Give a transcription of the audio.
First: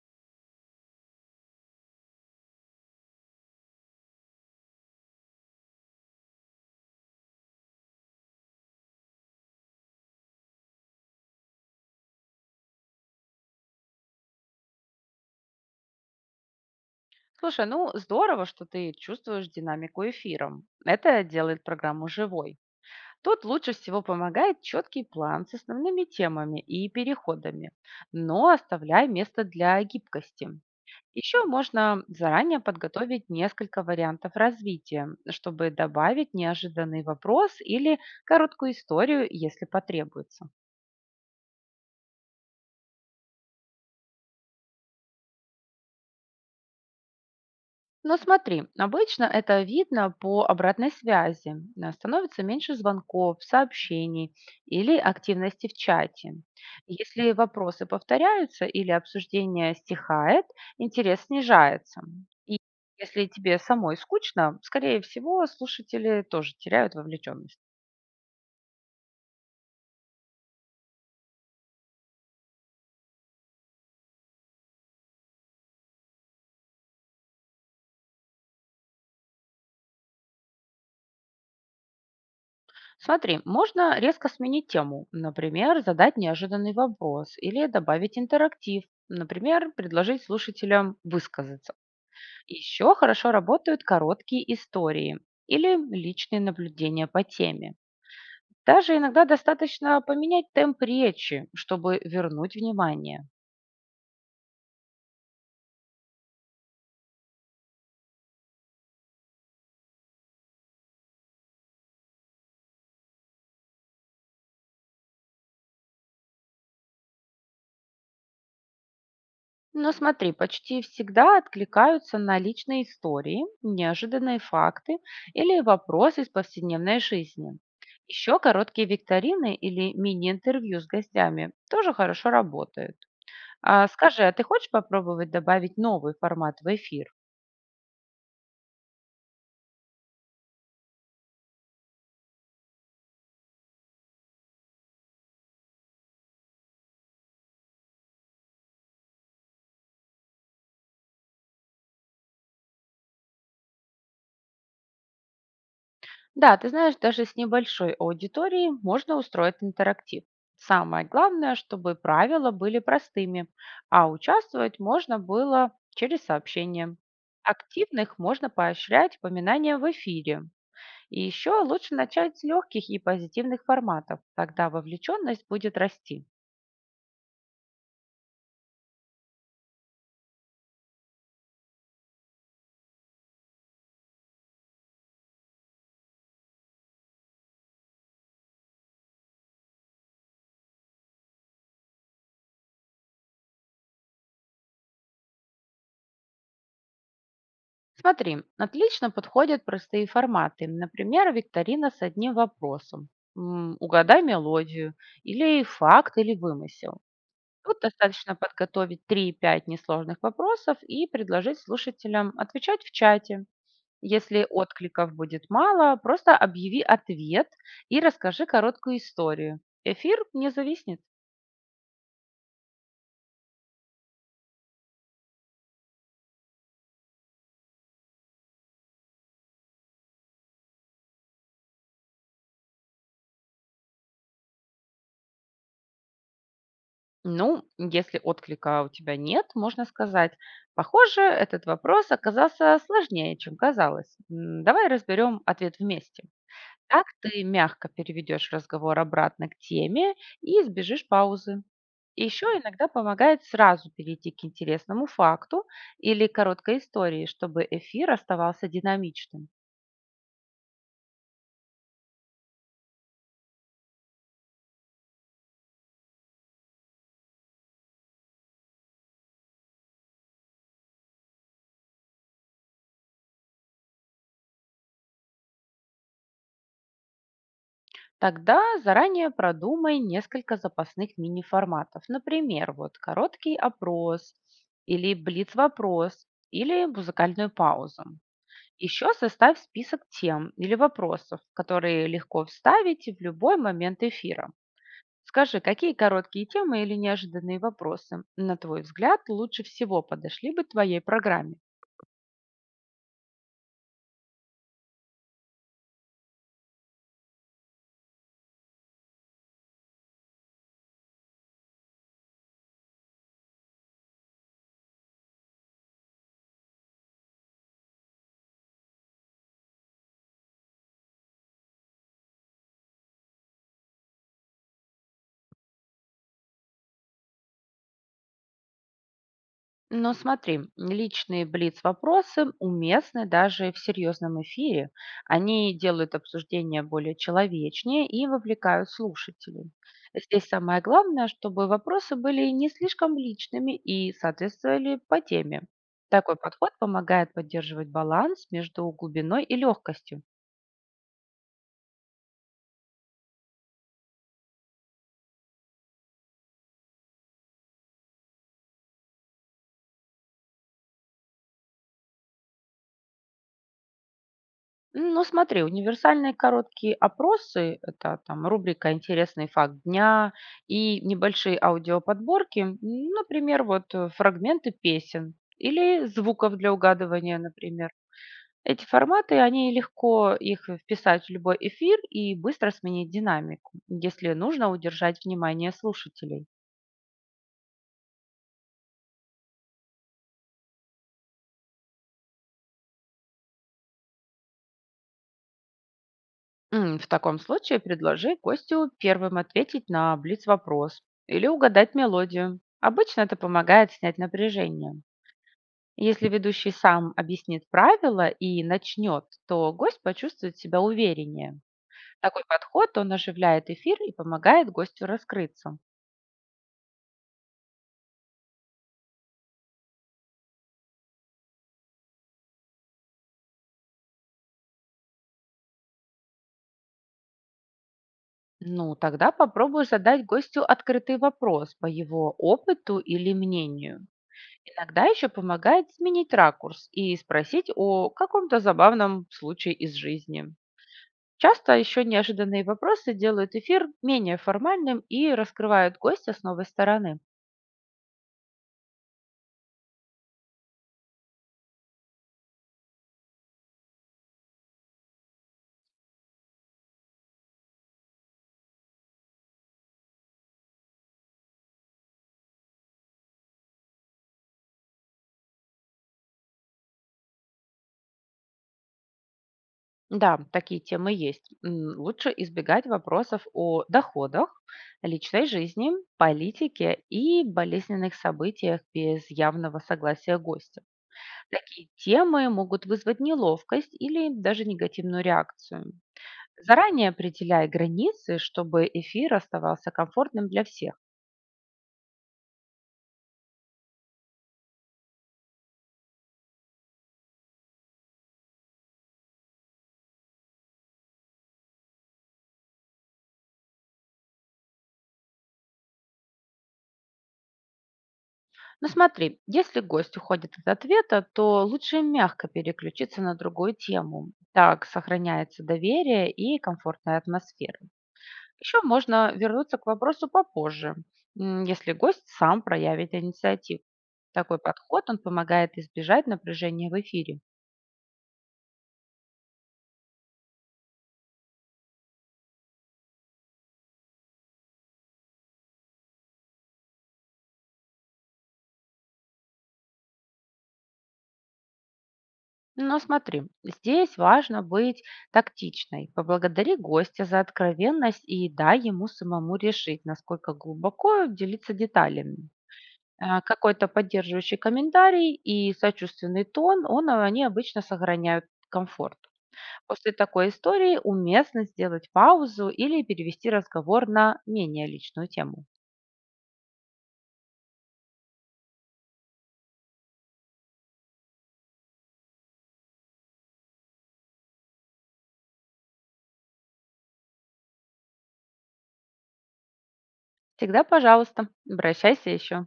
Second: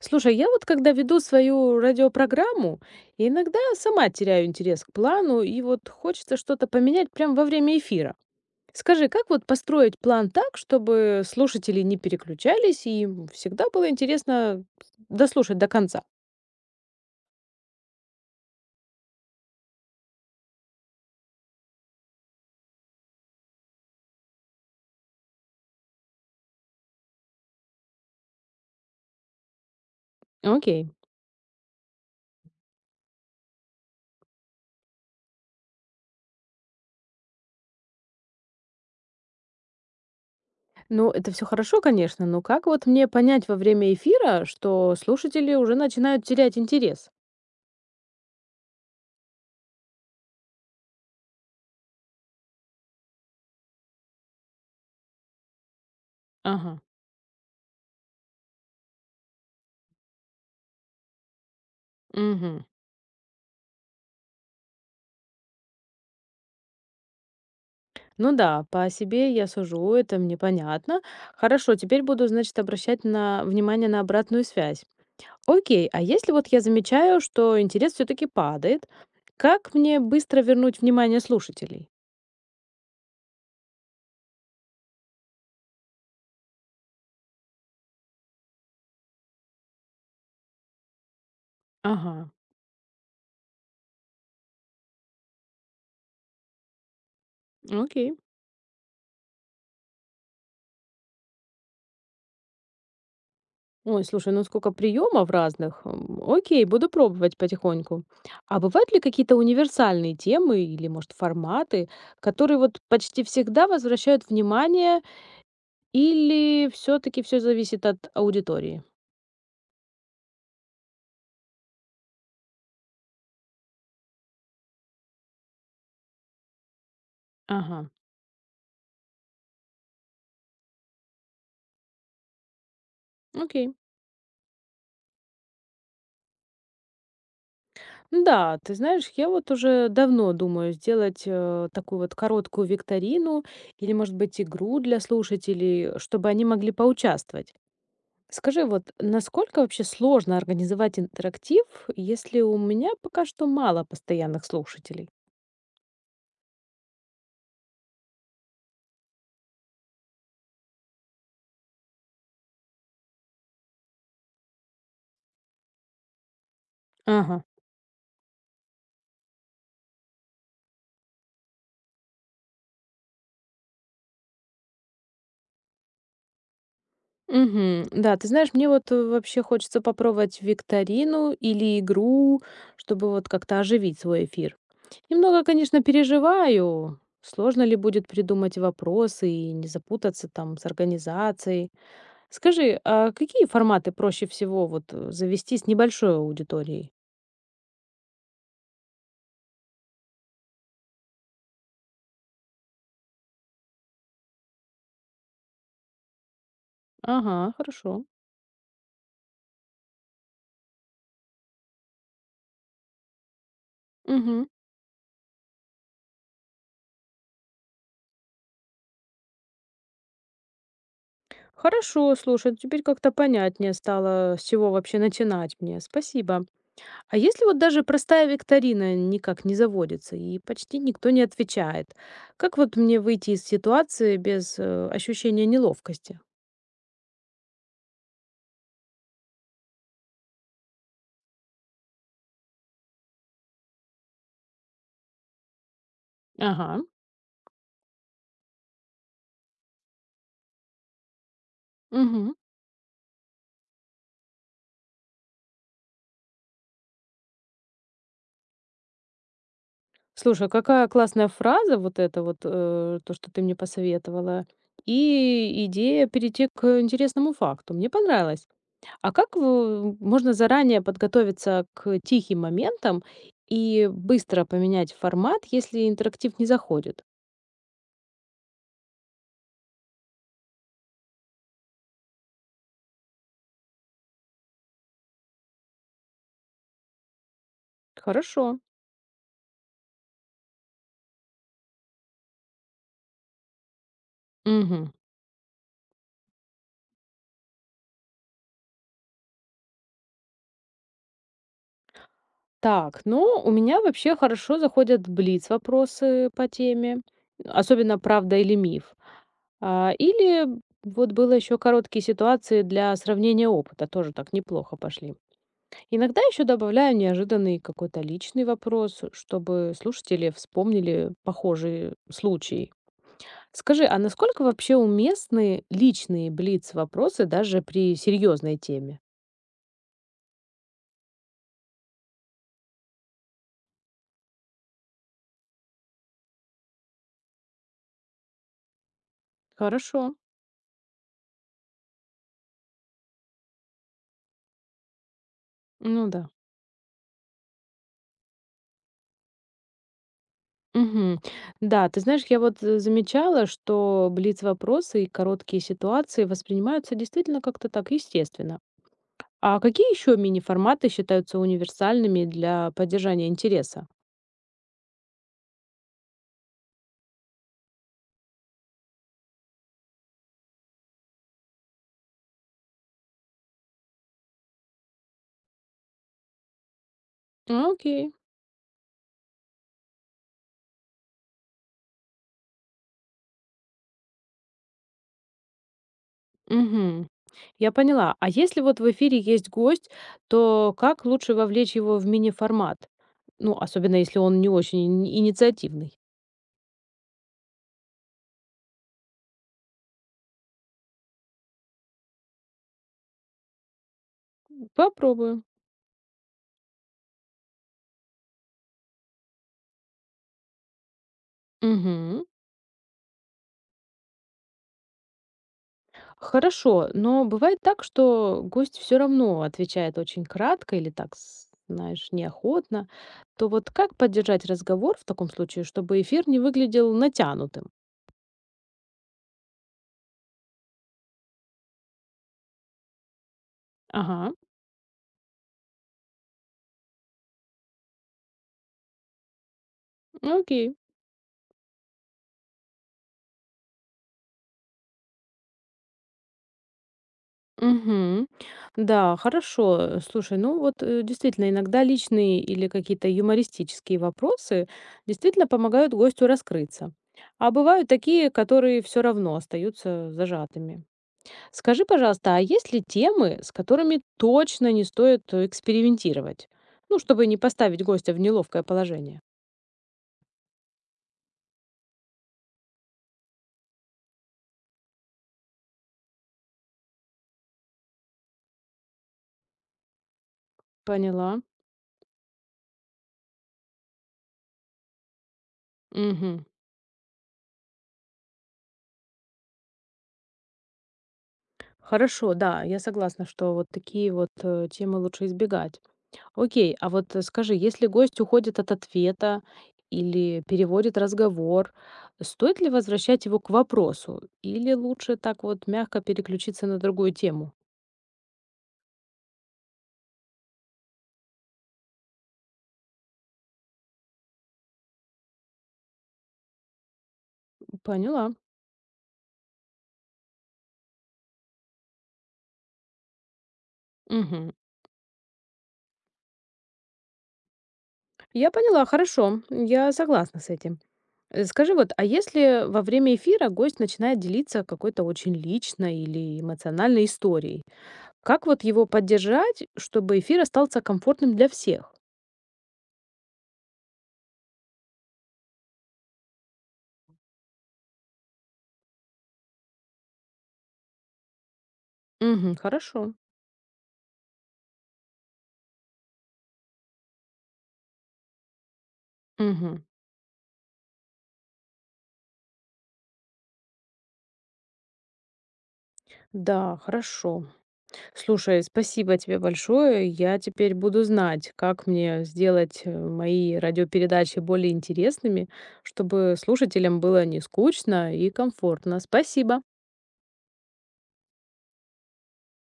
Слушай, я вот когда веду свою радиопрограмму, иногда сама теряю интерес к плану, и вот хочется что-то поменять прямо во время эфира. Скажи, как вот построить план так, чтобы слушатели не переключались, и им всегда было интересно дослушать до конца? Слушай, ну здорово, что ты чувствуешь динамику эфиром. Это делает программу живой. Тут лучше всего помогает четкий план с основными темами и переходами, но оставляй место для гибкости. Окей. Еще можно заранее подготовить несколько вариантов развития, чтобы добавить неожиданный вопрос или короткую историю, если потребуется. Ну, это все хорошо, конечно, но как вот мне понять во время эфира, что слушатели уже начинают терять интерес? Но смотри, обычно это видно по обратной связи. Становится меньше звонков, сообщений или активности в чате. Ага. Если вопросы повторяются или обсуждение стихает, интерес снижается. И Мгм. если тебе самой скучно, скорее всего, слушатели тоже теряют вовлеченность. Ну да, по себе я сужу, это мне понятно. Хорошо, теперь буду, значит, обращать на внимание на обратную связь. Окей, а если вот я замечаю, что интерес все-таки падает, как мне быстро вернуть внимание слушателей? Смотри, можно резко сменить тему, например, задать неожиданный вопрос или добавить интерактив, например, предложить слушателям высказаться. Ага, Еще хорошо работают короткие истории или личные наблюдения по теме. окей. Даже иногда достаточно поменять темп речи, чтобы вернуть внимание. Ой, слушай, ну сколько приемов разных. Окей, буду пробовать потихоньку. А бывают ли какие-то универсальные темы или, может, форматы, которые вот почти всегда возвращают внимание, или все-таки все зависит от аудитории? Но смотри, почти всегда откликаются на личные истории, неожиданные факты или вопросы из повседневной жизни. Ага, Еще короткие викторины или мини-интервью с гостями тоже хорошо работают. окей. А скажи, а ты хочешь попробовать добавить новый формат в эфир? Ну да, ты знаешь, я вот уже давно думаю сделать такую вот короткую викторину или, может быть, игру для слушателей, чтобы они могли поучаствовать. Скажи, вот насколько вообще сложно организовать интерактив, если у меня пока что мало постоянных слушателей? Да, ты знаешь, даже с небольшой аудиторией можно устроить интерактив. Самое главное, чтобы правила были простыми, а участвовать можно было через сообщения. Ага. Активных можно поощрять упоминанием в эфире. И еще лучше начать с легких и позитивных форматов, тогда вовлеченность будет расти. Мгм. Да, ты знаешь, мне вот вообще хочется попробовать викторину или игру, чтобы вот как-то оживить свой эфир. Немного, конечно, переживаю. Сложно ли будет придумать вопросы и не запутаться там с организацией? Скажи, а какие форматы проще всего вот завести с небольшой аудиторией? Смотри, отлично подходят простые форматы, например, викторина с одним вопросом, угадай мелодию, или факт или вымысел. Ага, Тут хорошо. достаточно подготовить три-пять несложных вопросов и предложить слушателям отвечать в чате. Если Мгм. откликов будет мало, просто объяви ответ и расскажи короткую историю. Эфир не зависнет. Хорошо, слушай, ну, теперь как-то понятнее стало, с чего вообще начинать мне. Спасибо. А если вот даже простая викторина никак не заводится и почти никто не отвечает, как вот мне выйти из ситуации без ощущения неловкости? Ну, если отклика у тебя нет, можно сказать, похоже, этот вопрос оказался сложнее, чем казалось. Давай разберем ответ вместе. Ага. Так ты мягко переведешь разговор обратно к теме и избежишь паузы. Мгм. Еще иногда помогает сразу перейти к интересному факту или короткой истории, чтобы эфир оставался динамичным. Слушай, а какая классная фраза вот эта вот, то, что ты мне посоветовала, и идея перейти к интересному факту. Мне понравилось. А можно заранее подготовиться к тихим моментам и быстро поменять формат, если интерактив не заходит? Тогда заранее продумай несколько запасных мини-форматов. Например, вот короткий опрос или блиц-вопрос или музыкальную паузу. Хорошо. Еще составь список тем или вопросов, которые легко вставить в любой момент эфира. Мгм. Скажи, какие короткие темы или неожиданные вопросы, на твой взгляд, лучше всего подошли бы твоей программе? Так, ну, у меня вообще хорошо заходят блиц-вопросы по теме, особенно правда или миф. А, или вот было еще короткие ситуации для сравнения опыта, тоже так неплохо пошли. Иногда еще добавляю неожиданный какой-то личный вопрос, чтобы слушатели вспомнили похожие случаи. Скажи, а насколько вообще уместны личные блиц-вопросы даже при серьезной теме? Но смотри, личные блиц-вопросы уместны даже в серьезном эфире. Они делают обсуждение более человечнее и вовлекают слушателей. Хорошо. Здесь самое главное, чтобы вопросы были не слишком личными и соответствовали по теме. Ну да. Такой подход помогает поддерживать баланс между глубиной и легкостью. Мгм. Да, ты знаешь, я вот замечала, что блиц-вопросы и короткие ситуации воспринимаются действительно как-то так естественно. А какие еще мини-форматы считаются универсальными для поддержания интереса? Ну, смотри, универсальные короткие опросы – это там рубрика «Интересный факт дня» и небольшие аудиоподборки, например, фрагменты песен или звуков для угадывания, А, например. окей. Эти форматы, они легко их вписать в любой эфир и быстро сменить динамику, если нужно удержать внимание слушателей. Мгм. Я поняла. А если вот в эфире есть гость, то как лучше вовлечь его в мини-формат? Ну, особенно если он не очень инициативный. В таком случае предложи гостю первым ответить на блиц-вопрос или угадать мелодию. Обычно это помогает снять напряжение. Попробую. Если ведущий сам объяснит правила и начнет, то гость почувствует себя увереннее. Мгм. Такой подход, он оживляет эфир и помогает гостю раскрыться. Хорошо, но бывает так, что гость все равно отвечает очень кратко или так, знаешь, неохотно. То вот как поддержать разговор в таком случае, чтобы эфир не выглядел натянутым? Ну, тогда попробуй задать гостю открытый вопрос по его опыту или мнению. Ага. Иногда еще помогает сменить ракурс и спросить о каком-то забавном случае из жизни. Окей. Часто еще неожиданные вопросы делают эфир менее формальным и раскрывают гостя с новой стороны. Мгм. Да, хорошо. Слушай, ну вот действительно, иногда личные или какие-то юмористические вопросы действительно помогают гостю раскрыться. А бывают такие, которые все равно остаются зажатыми. Скажи, пожалуйста, а есть ли темы, с которыми точно не стоит экспериментировать? Ну, чтобы не поставить гостя в неловкое положение. Да, такие темы есть. Лучше избегать вопросов о доходах, личной жизни, политике и болезненных событиях без явного согласия гостя. Поняла. Такие темы могут вызвать неловкость или даже негативную реакцию. Мгм. Заранее определяй границы, чтобы эфир оставался комфортным для всех. Хорошо, да, я согласна, что вот такие вот темы лучше избегать. Окей, а вот скажи, если гость уходит от ответа или переводит разговор, стоит ли возвращать его к вопросу? Или лучше так вот мягко переключиться на другую тему? Но смотри, если гость уходит от ответа, то лучше мягко переключиться на другую тему. Так сохраняется доверие и комфортная атмосфера. Поняла. Еще можно вернуться к вопросу попозже, если гость сам проявит инициативу. Мгм. Такой подход, он помогает избежать напряжения в эфире. Я поняла, хорошо, я согласна с этим. Скажи вот, а если во время эфира гость начинает делиться какой-то очень личной или эмоциональной историей, как вот его поддержать, чтобы эфир остался комфортным для всех? Но смотри, здесь важно быть тактичной. Поблагодари гостя за откровенность и дай ему самому решить, насколько глубоко делиться деталями. Мгм, хорошо. Какой-то поддерживающий комментарий и сочувственный тон, они обычно сохраняют комфорт. Мгм. После такой истории уместно сделать паузу или перевести разговор на менее личную тему. Да, хорошо. Слушай, спасибо тебе большое. Я теперь буду знать, как мне сделать мои радиопередачи более интересными, чтобы слушателям было не скучно и комфортно. Спасибо. Всегда, пожалуйста, обращайся еще.